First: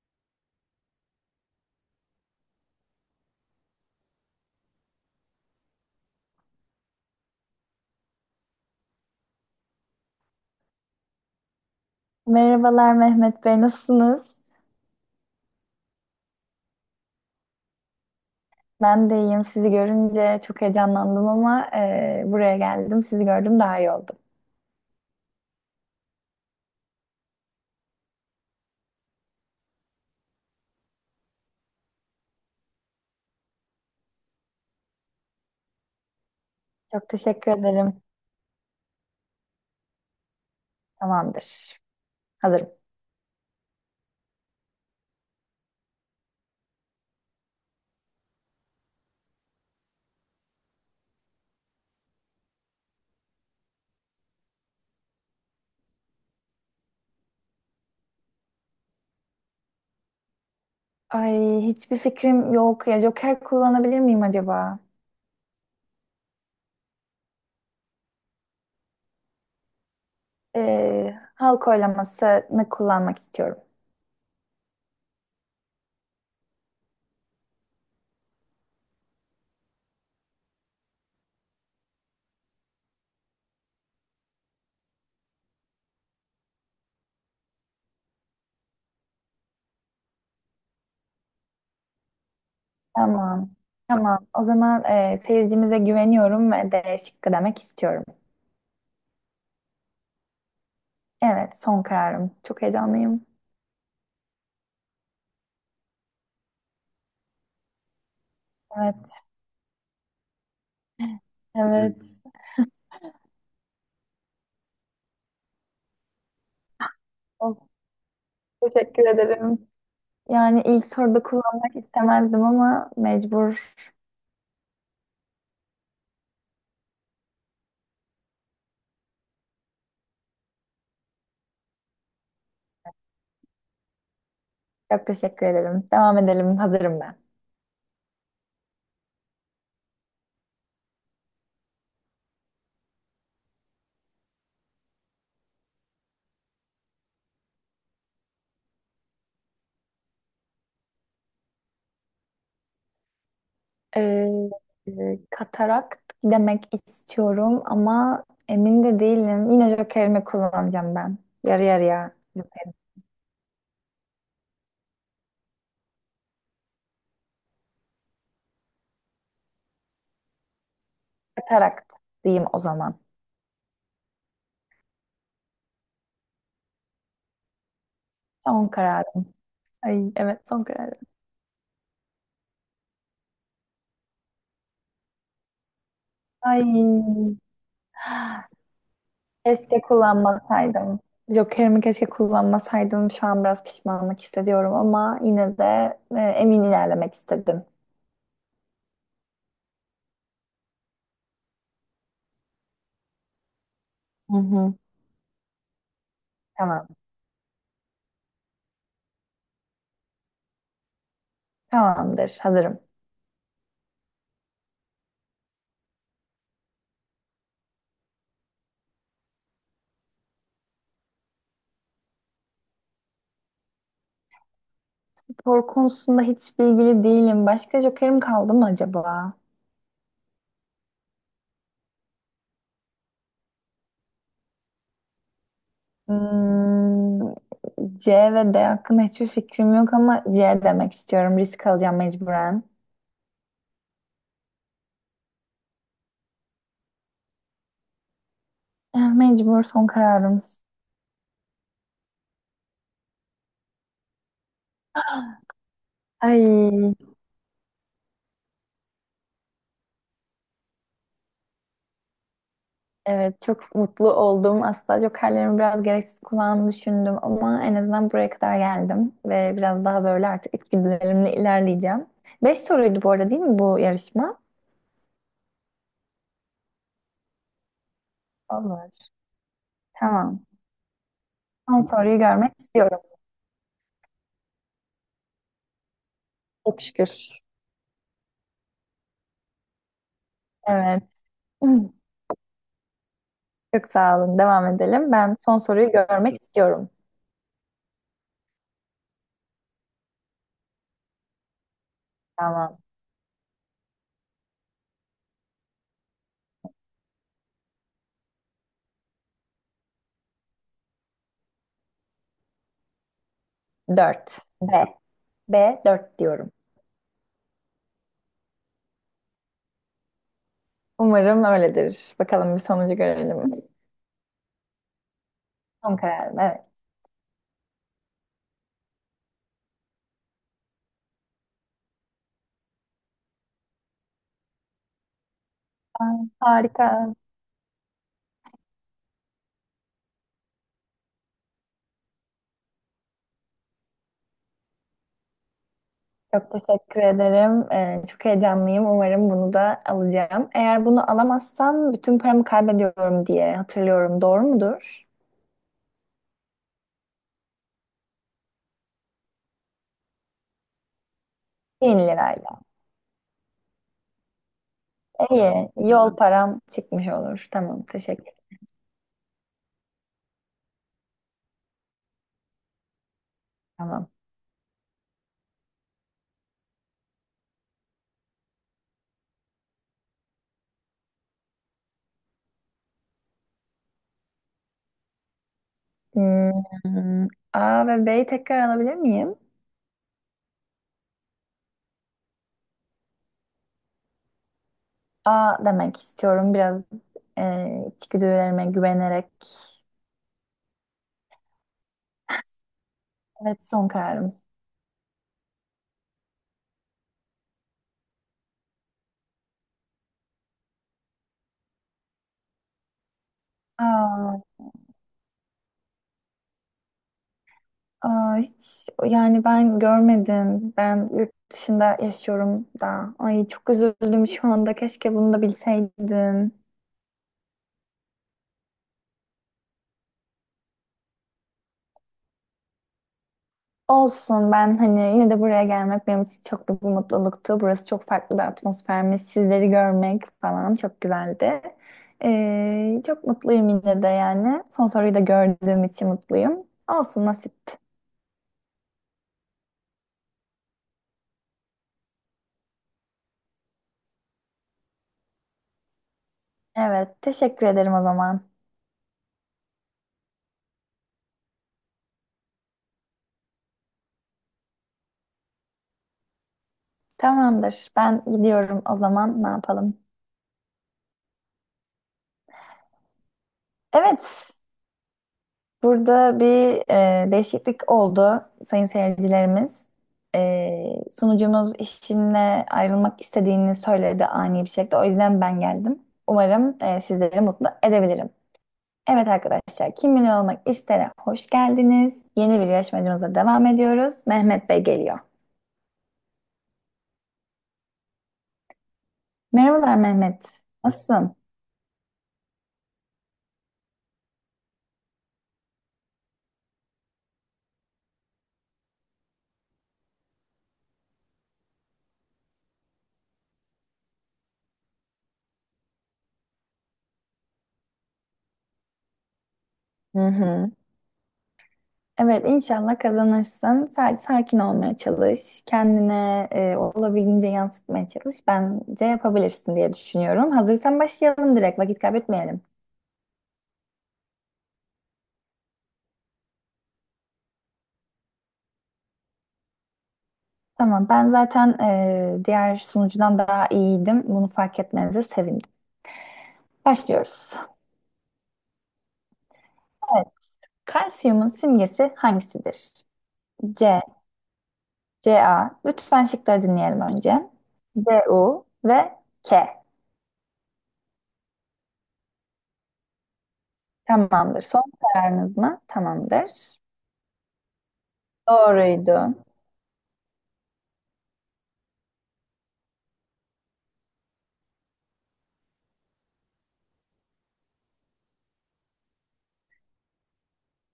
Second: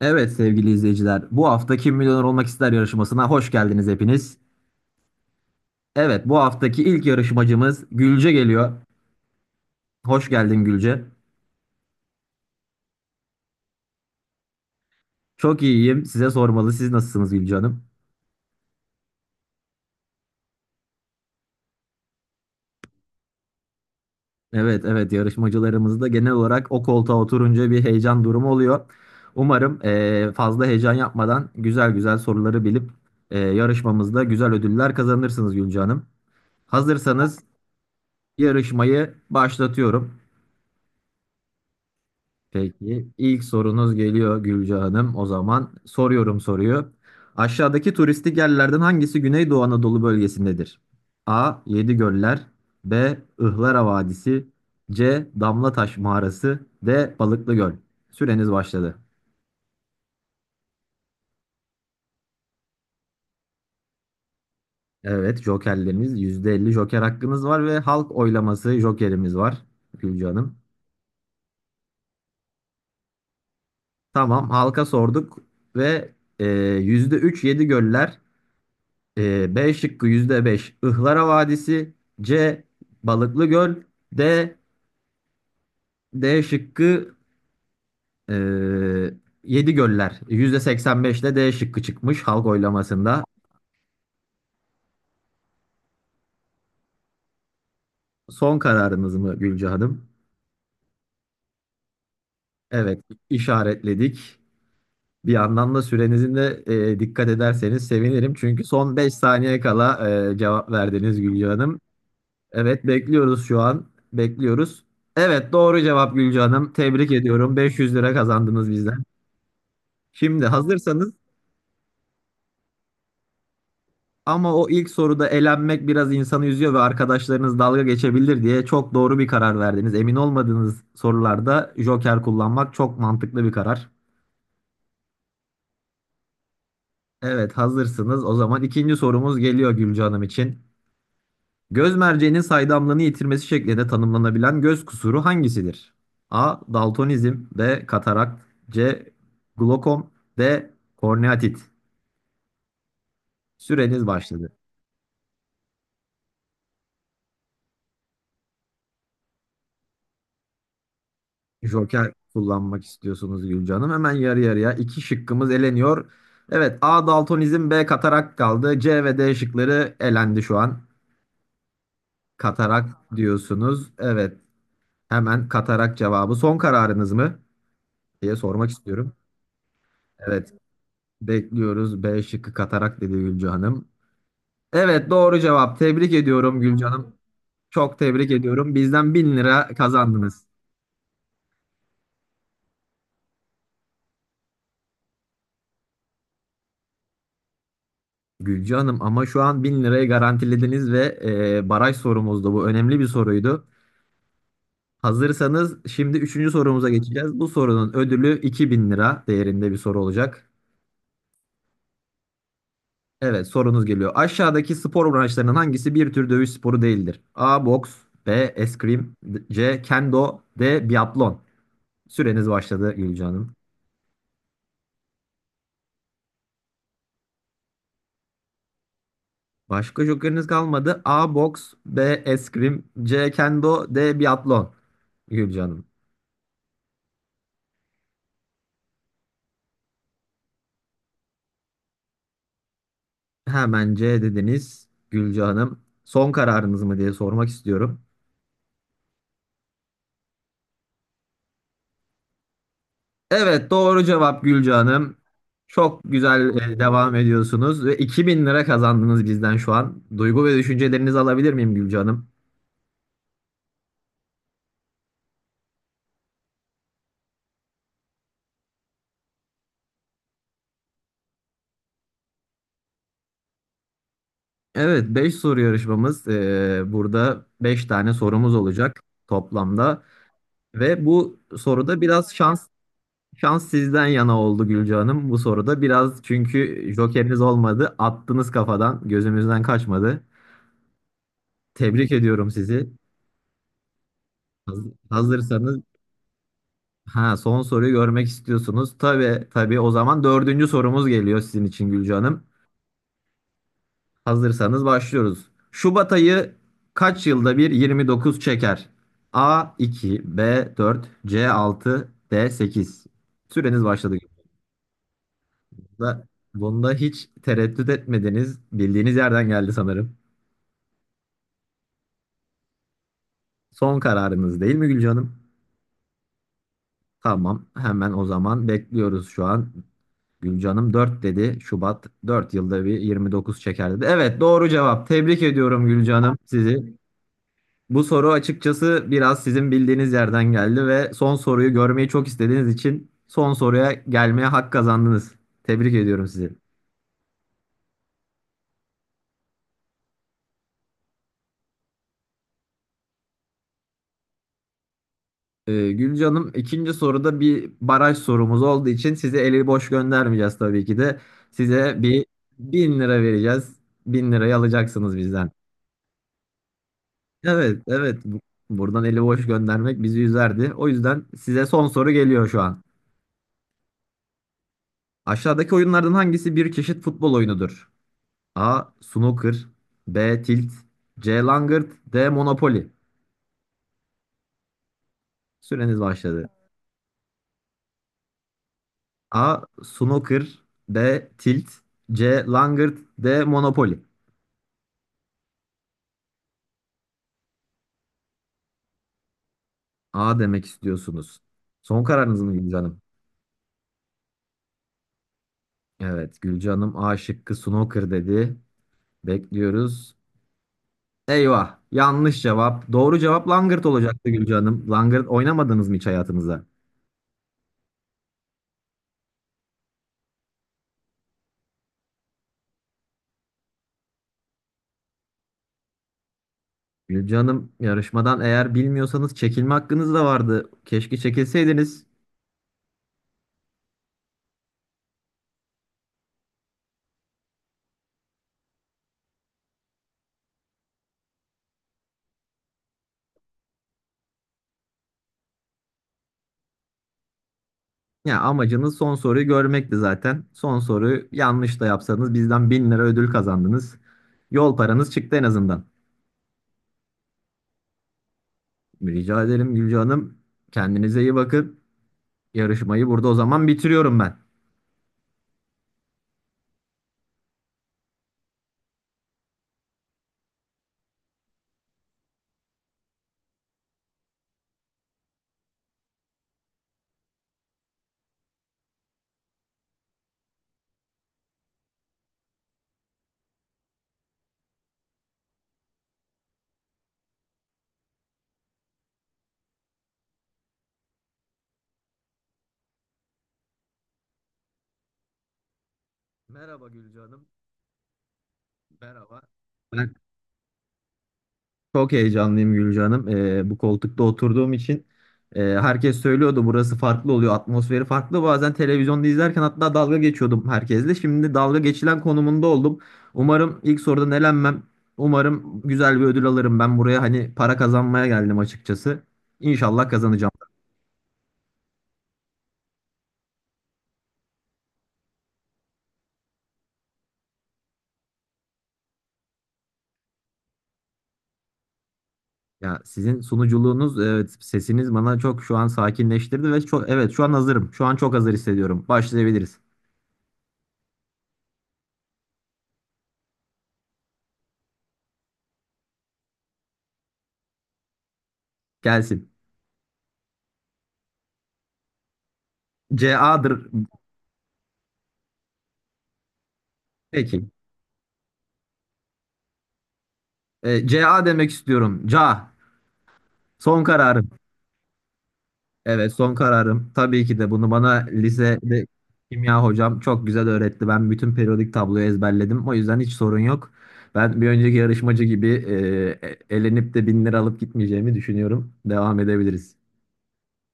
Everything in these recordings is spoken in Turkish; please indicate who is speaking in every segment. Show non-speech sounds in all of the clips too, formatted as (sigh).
Speaker 1: Evet sevgili izleyiciler, bu hafta Kim Milyoner Olmak İster yarışmasına hoş geldiniz hepiniz. Evet, bu haftaki ilk yarışmacımız Gülce geliyor. Hoş geldin Gülce.
Speaker 2: Merhabalar Mehmet Bey, nasılsınız?
Speaker 1: Çok iyiyim. Size sormalı. Siz nasılsınız Gülce Hanım?
Speaker 2: Ben de iyiyim. Sizi görünce çok heyecanlandım ama buraya geldim. Sizi gördüm daha iyi oldum.
Speaker 1: Evet, evet yarışmacılarımızda genel olarak o koltuğa oturunca bir heyecan durumu oluyor. Umarım fazla heyecan yapmadan güzel güzel soruları bilip yarışmamızda güzel ödüller kazanırsınız Gülce Hanım.
Speaker 2: Çok
Speaker 1: Hazırsanız
Speaker 2: teşekkür ederim.
Speaker 1: yarışmayı başlatıyorum.
Speaker 2: Tamamdır. Hazırım.
Speaker 1: Peki ilk sorunuz geliyor Gülce Hanım. O zaman soruyorum soruyu. Aşağıdaki turistik yerlerden hangisi Güneydoğu Anadolu bölgesindedir? A. Yedigöller, B. Ihlara Vadisi, C. Damlataş Mağarası, D. Balıklı Göl. Süreniz başladı.
Speaker 2: Ay hiçbir fikrim yok ya. Joker kullanabilir miyim acaba?
Speaker 1: Evet, jokerleriniz, %50 joker hakkınız var ve halk oylaması jokerimiz var Gülce Hanım.
Speaker 2: Halk oylamasını kullanmak istiyorum.
Speaker 1: Tamam, halka sorduk ve %3 Yedigöller, B şıkkı %5, Ihlara Vadisi. C. Balıklı Göl. D. D şıkkı e, Yedi Göller. %85'le D şıkkı çıkmış halk oylamasında.
Speaker 2: Tamam. Tamam. O zaman seyircimize güveniyorum ve D şıkkı demek istiyorum.
Speaker 1: Son kararınız mı Gülce Hanım?
Speaker 2: Evet, son kararım. Çok
Speaker 1: Evet,
Speaker 2: heyecanlıyım.
Speaker 1: işaretledik. Bir yandan da sürenizin de dikkat ederseniz sevinirim. Çünkü son 5
Speaker 2: Evet.
Speaker 1: saniye kala cevap verdiniz Gülce Hanım.
Speaker 2: Evet.
Speaker 1: Evet, bekliyoruz şu an. Bekliyoruz. Evet, doğru cevap Gülce Hanım. Tebrik ediyorum.
Speaker 2: Of,
Speaker 1: Beş yüz lira kazandınız bizden.
Speaker 2: teşekkür ederim.
Speaker 1: Şimdi
Speaker 2: Yani ilk
Speaker 1: hazırsanız
Speaker 2: soruda kullanmak istemezdim ama mecbur.
Speaker 1: ama o ilk soruda elenmek biraz insanı üzüyor ve arkadaşlarınız dalga geçebilir diye çok doğru bir karar verdiniz. Emin olmadığınız sorularda joker kullanmak çok mantıklı bir karar.
Speaker 2: Çok teşekkür ederim. Devam edelim. Hazırım ben.
Speaker 1: Evet, hazırsınız. O zaman ikinci sorumuz geliyor Gülce Hanım için. Göz merceğinin saydamlığını yitirmesi şeklinde tanımlanabilen göz kusuru hangisidir? A. Daltonizm, B. Katarakt, C. Glokom, D. Korneatit. Süreniz
Speaker 2: Ee,
Speaker 1: başladı.
Speaker 2: Katarakt demek istiyorum ama emin de değilim. Yine jokerimi kullanacağım ben. Yarı
Speaker 1: Joker
Speaker 2: yarıya.
Speaker 1: kullanmak istiyorsunuz Gülce Hanım. Hemen yarı yarıya iki şıkkımız eleniyor. Evet, A daltonizm, B katarak kaldı. C ve D şıkları elendi şu an.
Speaker 2: Katarakt diyeyim o
Speaker 1: Katarak
Speaker 2: zaman.
Speaker 1: diyorsunuz. Evet, hemen katarak cevabı. Son kararınız mı diye
Speaker 2: Son
Speaker 1: sormak istiyorum.
Speaker 2: kararım. Ay evet
Speaker 1: Evet,
Speaker 2: son kararım.
Speaker 1: bekliyoruz. B şıkkı katarak dedi Gülce Hanım. Evet, doğru cevap. Tebrik ediyorum
Speaker 2: Ay
Speaker 1: Gülce Hanım. Çok tebrik ediyorum. Bizden 1.000 lira
Speaker 2: keşke
Speaker 1: kazandınız.
Speaker 2: kullanmasaydım. Jokerimi keşke kullanmasaydım. Şu an biraz pişmanlık hissediyorum ama yine de emin ilerlemek istedim.
Speaker 1: Gülce Hanım, ama şu an 1.000 lirayı garantilediniz ve baraj sorumuzdu. Bu önemli bir soruydu.
Speaker 2: Hı hı.
Speaker 1: Hazırsanız şimdi üçüncü sorumuza
Speaker 2: Tamam.
Speaker 1: geçeceğiz. Bu sorunun ödülü 2.000 lira değerinde bir soru olacak.
Speaker 2: Tamamdır. Hazırım.
Speaker 1: Evet, sorunuz geliyor. Aşağıdaki spor branşlarının hangisi bir tür dövüş sporu değildir? A. Boks, B. Eskrim, C. Kendo, D. Biatlon. Süreniz başladı Gülce Hanım.
Speaker 2: Spor konusunda hiç bilgili değilim. Başka jokerim kaldı mı acaba?
Speaker 1: Başka jokeriniz kalmadı. A. Boks, B. Eskrim, C. Kendo, D. Biatlon. Gülce Hanım.
Speaker 2: Hmm, C ve D hakkında hiçbir fikrim yok ama C demek istiyorum. Risk alacağım mecburen.
Speaker 1: Hemen C dediniz Gülce Hanım. Son kararınız mı diye sormak istiyorum.
Speaker 2: Mecbur son kararım.
Speaker 1: Evet, doğru cevap Gülce Hanım. Çok
Speaker 2: Ay,
Speaker 1: güzel, devam ediyorsunuz ve 2.000 lira kazandınız bizden şu an. Duygu ve düşüncelerinizi alabilir miyim Gülce Hanım?
Speaker 2: evet, çok mutlu oldum. Aslında jokerlerimi biraz gereksiz kullandığını düşündüm ama en azından buraya kadar geldim ve biraz daha böyle artık içgüdülerimle ilerleyeceğim. Beş soruydu bu arada değil mi bu yarışma?
Speaker 1: Evet, 5 soru yarışmamız. Burada 5 tane sorumuz
Speaker 2: Olur.
Speaker 1: olacak toplamda.
Speaker 2: Tamam.
Speaker 1: Ve bu
Speaker 2: Son
Speaker 1: soruda
Speaker 2: soruyu
Speaker 1: biraz
Speaker 2: görmek
Speaker 1: şans
Speaker 2: istiyorum.
Speaker 1: şans sizden yana oldu Gülce Hanım. Bu soruda biraz,
Speaker 2: Çok
Speaker 1: çünkü
Speaker 2: şükür.
Speaker 1: jokeriniz olmadı. Attınız, kafadan gözümüzden kaçmadı.
Speaker 2: Evet. (clears throat) Hmm.
Speaker 1: Tebrik ediyorum sizi.
Speaker 2: Çok sağ olun. Devam edelim. Ben son
Speaker 1: Hazırsanız,
Speaker 2: soruyu görmek istiyorum.
Speaker 1: ha, son soruyu görmek istiyorsunuz. Tabii tabii, o zaman dördüncü sorumuz geliyor sizin için Gülce Hanım.
Speaker 2: Tamam.
Speaker 1: Hazırsanız başlıyoruz. Şubat ayı kaç yılda bir 29 çeker? A 2, B 4, C 6, D 8. Süreniz başladı.
Speaker 2: Dört. B. B dört
Speaker 1: Bunda,
Speaker 2: diyorum.
Speaker 1: bunda hiç tereddüt etmediniz. Bildiğiniz yerden geldi sanırım.
Speaker 2: Umarım öyledir. Bakalım bir sonucu görelim.
Speaker 1: Son kararınız değil mi Gülce Hanım?
Speaker 2: Son kararım. Evet.
Speaker 1: Tamam. Hemen o zaman bekliyoruz şu an. Gülcanım 4 dedi. Şubat 4 yılda bir 29 çeker dedi. Evet, doğru cevap. Tebrik ediyorum
Speaker 2: Aa,
Speaker 1: Gülcanım
Speaker 2: harika.
Speaker 1: sizi. Bu soru açıkçası biraz sizin bildiğiniz yerden geldi ve son soruyu görmeyi çok istediğiniz için son soruya gelmeye hak kazandınız. Tebrik ediyorum
Speaker 2: Çok
Speaker 1: sizi.
Speaker 2: teşekkür ederim. Çok heyecanlıyım. Umarım bunu da alacağım. Eğer bunu alamazsam bütün paramı kaybediyorum diye hatırlıyorum. Doğru mudur?
Speaker 1: Gülcanım, ikinci soruda bir baraj sorumuz olduğu için size eli boş göndermeyeceğiz tabii ki de.
Speaker 2: Bin
Speaker 1: Size
Speaker 2: lirayla.
Speaker 1: bin lira vereceğiz. 1.000 lirayı alacaksınız bizden.
Speaker 2: İyi. Yol param çıkmış olur.
Speaker 1: Evet,
Speaker 2: Tamam.
Speaker 1: evet.
Speaker 2: Teşekkür.
Speaker 1: Buradan eli boş göndermek bizi üzerdi. O yüzden size son soru geliyor şu an.
Speaker 2: Tamam.
Speaker 1: Aşağıdaki oyunlardan hangisi bir çeşit futbol oyunudur? A. Snooker, B. Tilt, C. Langırt, D. Monopoly. Süreniz başladı.
Speaker 2: Hmm, A ve B'yi tekrar alabilir miyim?
Speaker 1: A. Snooker, B. Tilt, C. Langırt, D. Monopoly.
Speaker 2: A demek istiyorum. Biraz e, içgüdülerime güvenerek.
Speaker 1: A demek istiyorsunuz. Son kararınız mı Gülcan Hanım?
Speaker 2: Evet son kararım.
Speaker 1: Evet, Gülcan Hanım A şıkkı snooker dedi. Bekliyoruz. Eyvah. Yanlış cevap. Doğru cevap langırt olacaktı
Speaker 2: A.
Speaker 1: Gülce Hanım. Langırt oynamadınız mı hiç hayatınızda?
Speaker 2: Aa, hiç, yani ben görmedim. Ben yurt dışında yaşıyorum da. Ay çok üzüldüm şu anda. Keşke bunu da bilseydim.
Speaker 1: Gülce Hanım, yarışmadan eğer bilmiyorsanız çekilme hakkınız da vardı. Keşke çekilseydiniz.
Speaker 2: Olsun, ben hani yine de buraya gelmek benim için çok büyük bir mutluluktu. Burası çok farklı bir atmosfermiş. Sizleri görmek falan çok güzeldi. Çok mutluyum yine de yani. Son soruyu da gördüğüm için mutluyum. Olsun, nasip.
Speaker 1: Ya amacınız son soruyu görmekti zaten. Son soruyu yanlış da yapsanız bizden 1.000 lira ödül kazandınız. Yol paranız çıktı en azından.
Speaker 2: Evet, teşekkür ederim o zaman.
Speaker 1: Rica ederim Gülce Hanım. Kendinize iyi bakın. Yarışmayı burada o zaman bitiriyorum ben.
Speaker 2: Tamamdır. Ben gidiyorum o zaman, ne yapalım? Evet, burada bir değişiklik oldu sayın seyircilerimiz. Sunucumuz işinle ayrılmak istediğini söyledi ani bir şekilde. O yüzden ben geldim. Umarım sizleri mutlu edebilirim. Evet arkadaşlar, Kim Milyon Olmak İster'e hoş geldiniz. Yeni bir yarışmacımıza devam ediyoruz. Mehmet Bey geliyor.
Speaker 1: Merhaba Gülce Hanım. Merhaba.
Speaker 2: Merhabalar
Speaker 1: Ben
Speaker 2: Mehmet, nasılsın?
Speaker 1: Çok heyecanlıyım Gülce Hanım. Bu koltukta oturduğum için herkes söylüyordu burası farklı oluyor, atmosferi farklı. Bazen televizyonda izlerken hatta dalga geçiyordum herkesle. Şimdi dalga geçilen konumunda oldum. Umarım ilk sorudan elenmem. Umarım güzel bir ödül alırım. Ben buraya hani para kazanmaya geldim açıkçası. İnşallah
Speaker 2: Hı
Speaker 1: kazanacağım.
Speaker 2: hı. Evet, inşallah kazanırsın. Sadece sakin olmaya çalış. Kendine olabildiğince yansıtmaya çalış. Bence yapabilirsin diye düşünüyorum. Hazırsan başlayalım direkt. Vakit kaybetmeyelim.
Speaker 1: Ya sizin sunuculuğunuz, evet, sesiniz bana çok şu an sakinleştirdi ve çok, evet, şu an hazırım. Şu an çok hazır hissediyorum. Başlayabiliriz.
Speaker 2: Tamam, ben zaten diğer sunucudan daha iyiydim. Bunu fark etmenize sevindim. Başlıyoruz.
Speaker 1: Gelsin.
Speaker 2: Evet. Kalsiyumun simgesi hangisidir?
Speaker 1: CA'dır.
Speaker 2: C, Ca. Lütfen şıkları dinleyelim önce.
Speaker 1: Peki.
Speaker 2: Cu ve K.
Speaker 1: CA demek istiyorum. CA. Son kararım.
Speaker 2: Tamamdır. Son kararınız mı?
Speaker 1: Evet,
Speaker 2: Tamamdır.
Speaker 1: son kararım. Tabii ki de bunu bana lisede
Speaker 2: Doğruydu.
Speaker 1: kimya hocam çok güzel öğretti. Ben bütün periyodik tabloyu ezberledim. O yüzden hiç sorun yok. Ben bir önceki yarışmacı gibi elenip de 1.000 lira alıp gitmeyeceğimi düşünüyorum. Devam edebiliriz.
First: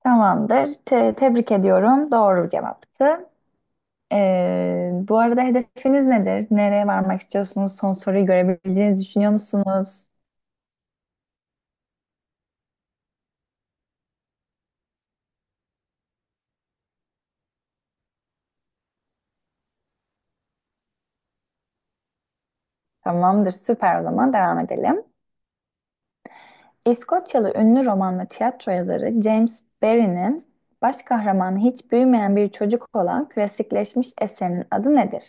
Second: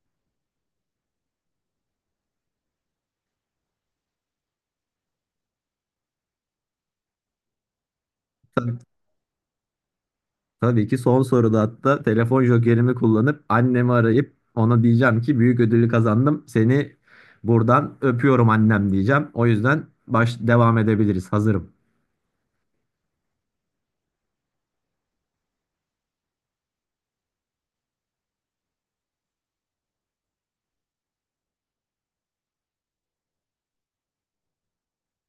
Speaker 2: Tamamdır. Tebrik ediyorum. Doğru cevaptı. Bu arada, hedefiniz nedir? Nereye varmak istiyorsunuz? Son soruyu
Speaker 1: Tabii,
Speaker 2: görebileceğinizi düşünüyor musunuz?
Speaker 1: tabii ki son soruda hatta telefon jokerimi kullanıp annemi arayıp ona diyeceğim ki büyük ödülü kazandım. Seni buradan öpüyorum annem diyeceğim. O yüzden devam edebiliriz. Hazırım.
Speaker 2: Tamamdır. Süper, o zaman devam edelim. İskoçyalı ünlü roman ve tiyatro yazarı James Barrie'nin baş kahramanı hiç büyümeyen bir çocuk olan klasikleşmiş eserinin adı nedir?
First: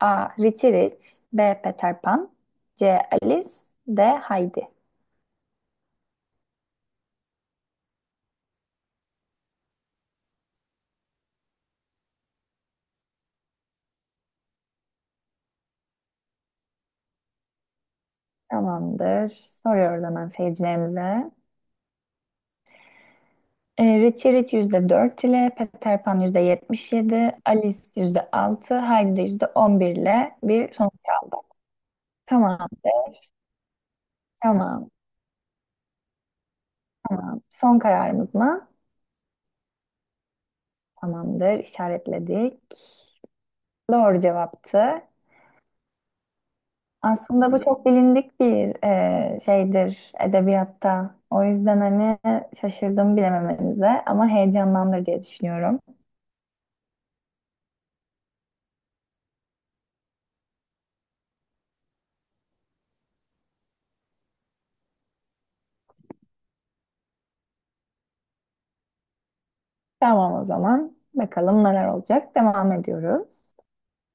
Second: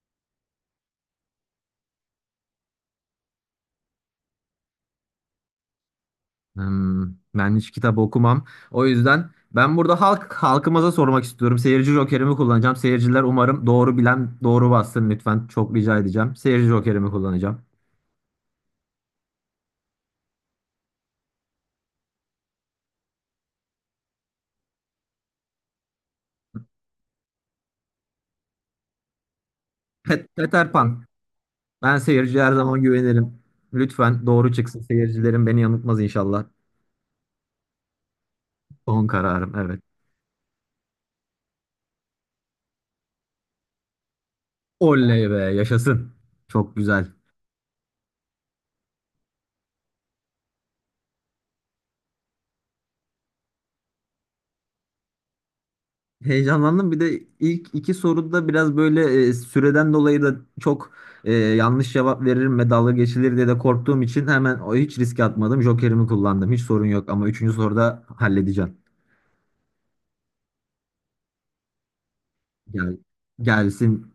Speaker 2: A. Richie Rich. B. Peter Pan. C. Alice. D. Heidi.
Speaker 1: Hmm, Ben hiç kitap okumam. O yüzden ben burada halkımıza sormak istiyorum. Seyirci jokerimi kullanacağım. Seyirciler umarım doğru bilen doğru bassın lütfen. Çok rica edeceğim. Seyirci jokerimi kullanacağım.
Speaker 2: Tamamdır. Soruyoruz hemen seyircilerimize. Richie Rich %4 ile, Peter Pan %77, Alice %6, Heidi de %11
Speaker 1: Pet
Speaker 2: ile
Speaker 1: Peter
Speaker 2: bir sonuç
Speaker 1: Pan.
Speaker 2: aldık.
Speaker 1: Ben seyirciye her zaman
Speaker 2: Tamamdır,
Speaker 1: güvenirim. Lütfen doğru çıksın.
Speaker 2: tamam.
Speaker 1: Seyircilerim beni yanıltmaz inşallah.
Speaker 2: Son kararımız mı?
Speaker 1: Son kararım, evet.
Speaker 2: Tamamdır, işaretledik. Doğru cevaptı.
Speaker 1: Oley be, yaşasın. Çok güzel.
Speaker 2: Aslında bu çok bilindik bir şeydir edebiyatta. O yüzden hani şaşırdım bilememenize ama heyecanlandır diye düşünüyorum.
Speaker 1: Heyecanlandım. Bir de ilk iki soruda biraz böyle süreden dolayı da çok yanlış cevap veririm ve dalga geçilir diye de korktuğum için hemen o hiç riske atmadım. Jokerimi kullandım. Hiç sorun yok, ama üçüncü soruda halledeceğim.
Speaker 2: Tamam o zaman. Bakalım neler olacak. Devam
Speaker 1: Gel,
Speaker 2: ediyoruz.
Speaker 1: gelsin.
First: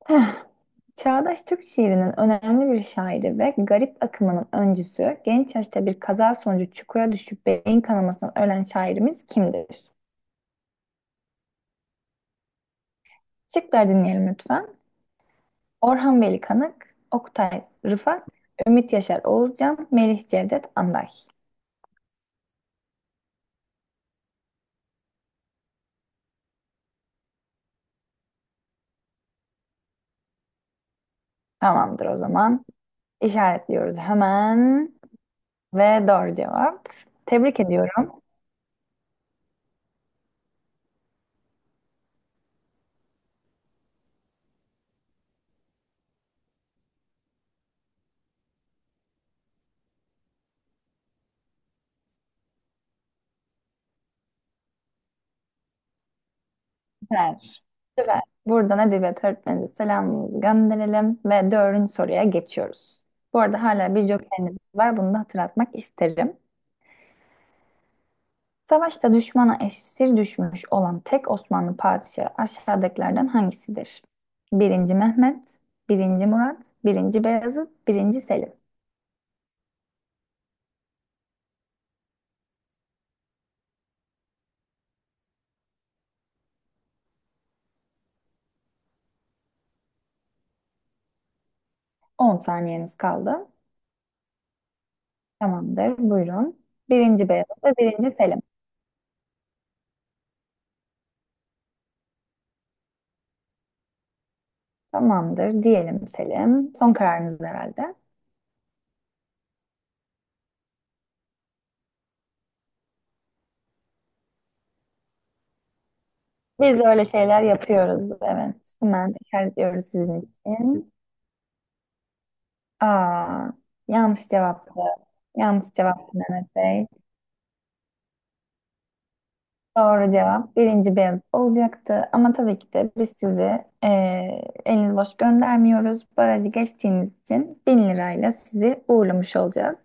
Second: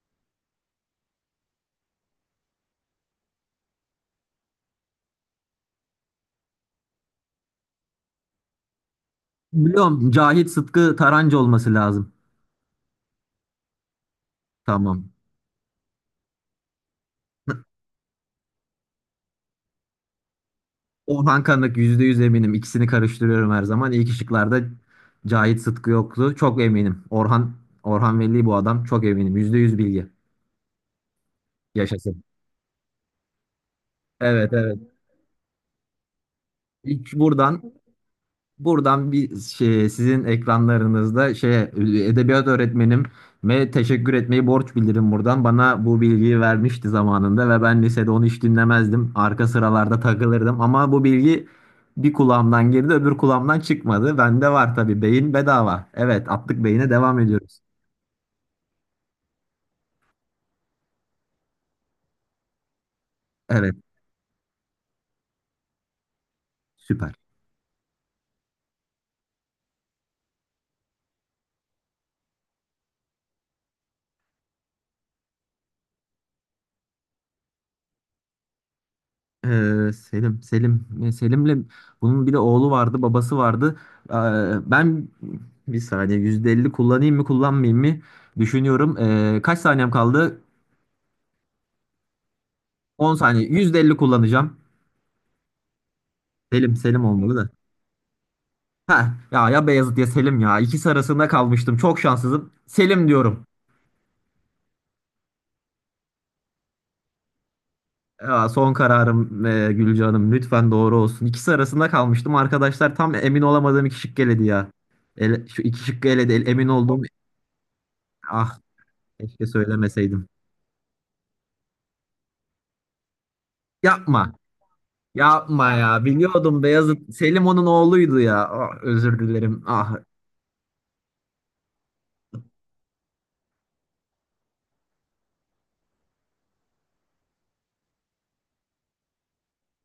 Speaker 2: (laughs) (sighs) Çağdaş Türk şiirinin önemli bir şairi ve garip akımının öncüsü, genç yaşta bir kaza sonucu çukura düşüp beyin kanamasından ölen şairimiz kimdir?
Speaker 1: Biliyorum, Cahit Sıtkı Tarancı olması lazım.
Speaker 2: Şıkları dinleyelim lütfen.
Speaker 1: Tamam.
Speaker 2: Orhan Veli Kanık, Oktay Rıfat, Ümit Yaşar Oğuzcan, Melih Cevdet Anday.
Speaker 1: Orhan Kanık, %100 eminim. İkisini karıştırıyorum her zaman. İlk şıklarda Cahit Sıtkı yoktu. Çok eminim. Orhan Veli bu adam. Çok eminim. %100 bilgi.
Speaker 2: Tamamdır o
Speaker 1: Yaşasın.
Speaker 2: zaman. İşaretliyoruz
Speaker 1: Evet, evet.
Speaker 2: hemen. Ve doğru cevap.
Speaker 1: İlk
Speaker 2: Tebrik
Speaker 1: buradan
Speaker 2: ediyorum.
Speaker 1: Buradan bir şey, sizin ekranlarınızda şey, edebiyat öğretmenime teşekkür etmeyi borç bilirim buradan. Bana bu bilgiyi vermişti zamanında ve ben lisede onu hiç dinlemezdim. Arka sıralarda takılırdım ama bu bilgi bir kulağımdan girdi, öbür kulağımdan çıkmadı. Bende var tabii, beyin bedava. Evet, attık beyine, devam ediyoruz.
Speaker 2: Süper. Süper. Buradan edebiyat öğretmenimize selamımızı gönderelim ve dördüncü soruya geçiyoruz. Bu arada
Speaker 1: Evet,
Speaker 2: hala bir jokeriniz var. Bunu da hatırlatmak isterim.
Speaker 1: süper.
Speaker 2: Savaşta düşmana esir düşmüş olan tek Osmanlı padişahı aşağıdakilerden hangisidir? Birinci Mehmet, birinci Murat, birinci Beyazıt, birinci Selim.
Speaker 1: Selim'le bunun bir de oğlu vardı, babası vardı. Ee, Ben bir saniye %50 kullanayım mı, kullanmayayım mı düşünüyorum. Kaç saniyem kaldı?
Speaker 2: On saniyeniz
Speaker 1: 10 saniye.
Speaker 2: kaldı.
Speaker 1: %50 kullanacağım.
Speaker 2: Tamamdır. Buyurun.
Speaker 1: Selim
Speaker 2: Birinci
Speaker 1: olmalı da.
Speaker 2: Beyazıt ve birinci Selim.
Speaker 1: Ha, ya ya Beyazıt ya Selim ya. İkisi arasında kalmıştım. Çok şanssızım. Selim diyorum.
Speaker 2: Tamamdır. Diyelim Selim. Son kararınız herhalde.
Speaker 1: Ya, son kararım Gülce Hanım. Lütfen doğru olsun. İkisi arasında kalmıştım. Arkadaşlar tam emin olamadığım iki şık eledi ya. Şu iki şıkkı eledi. Emin
Speaker 2: Biz de
Speaker 1: olduğum.
Speaker 2: öyle şeyler yapıyoruz. Evet.
Speaker 1: Ah.
Speaker 2: Hemen
Speaker 1: Keşke
Speaker 2: işaretliyoruz sizin
Speaker 1: söylemeseydim.
Speaker 2: için. Aa, yanlış
Speaker 1: Yapma.
Speaker 2: cevaptı. Yanlış
Speaker 1: Yapma ya.
Speaker 2: cevaptı Mehmet
Speaker 1: Biliyordum,
Speaker 2: Bey.
Speaker 1: Beyazıt. Selim onun oğluydu ya. Ah, özür dilerim. Ah.
Speaker 2: Doğru cevap birinci Beyaz olacaktı. Ama tabii ki de biz sizi eliniz boş göndermiyoruz. Barajı geçtiğiniz için 1000 lirayla sizi uğurlamış olacağız.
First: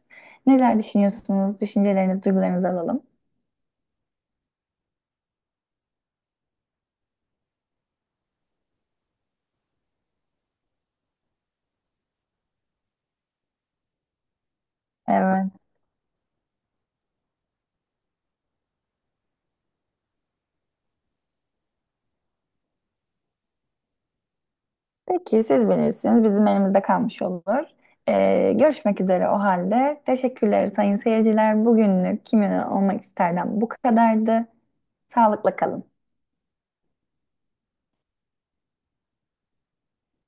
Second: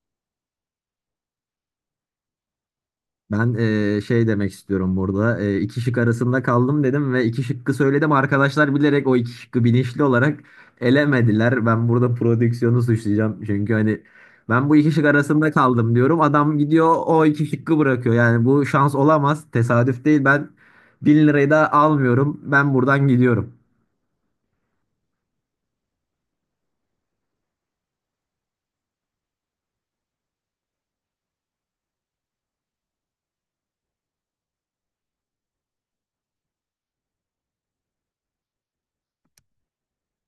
Speaker 2: Neler düşünüyorsunuz? Düşüncelerinizi, duygularınızı alalım.
Speaker 1: Ben şey demek istiyorum burada. İki şık arasında kaldım dedim ve iki şıkkı söyledim. Arkadaşlar bilerek o iki şıkkı bilinçli olarak elemediler. Ben burada prodüksiyonu suçlayacağım. Çünkü hani ben bu iki şık
Speaker 2: Evet.
Speaker 1: arasında kaldım diyorum. Adam gidiyor o iki şıkkı bırakıyor. Yani bu şans olamaz. Tesadüf değil. Ben 1.000 lirayı da almıyorum. Ben buradan gidiyorum.
Speaker 2: Peki, siz bilirsiniz. Bizim elimizde kalmış olur. Görüşmek üzere o halde. Teşekkürler sayın seyirciler. Bugünlük kimin olmak isterden bu kadardı. Sağlıkla kalın.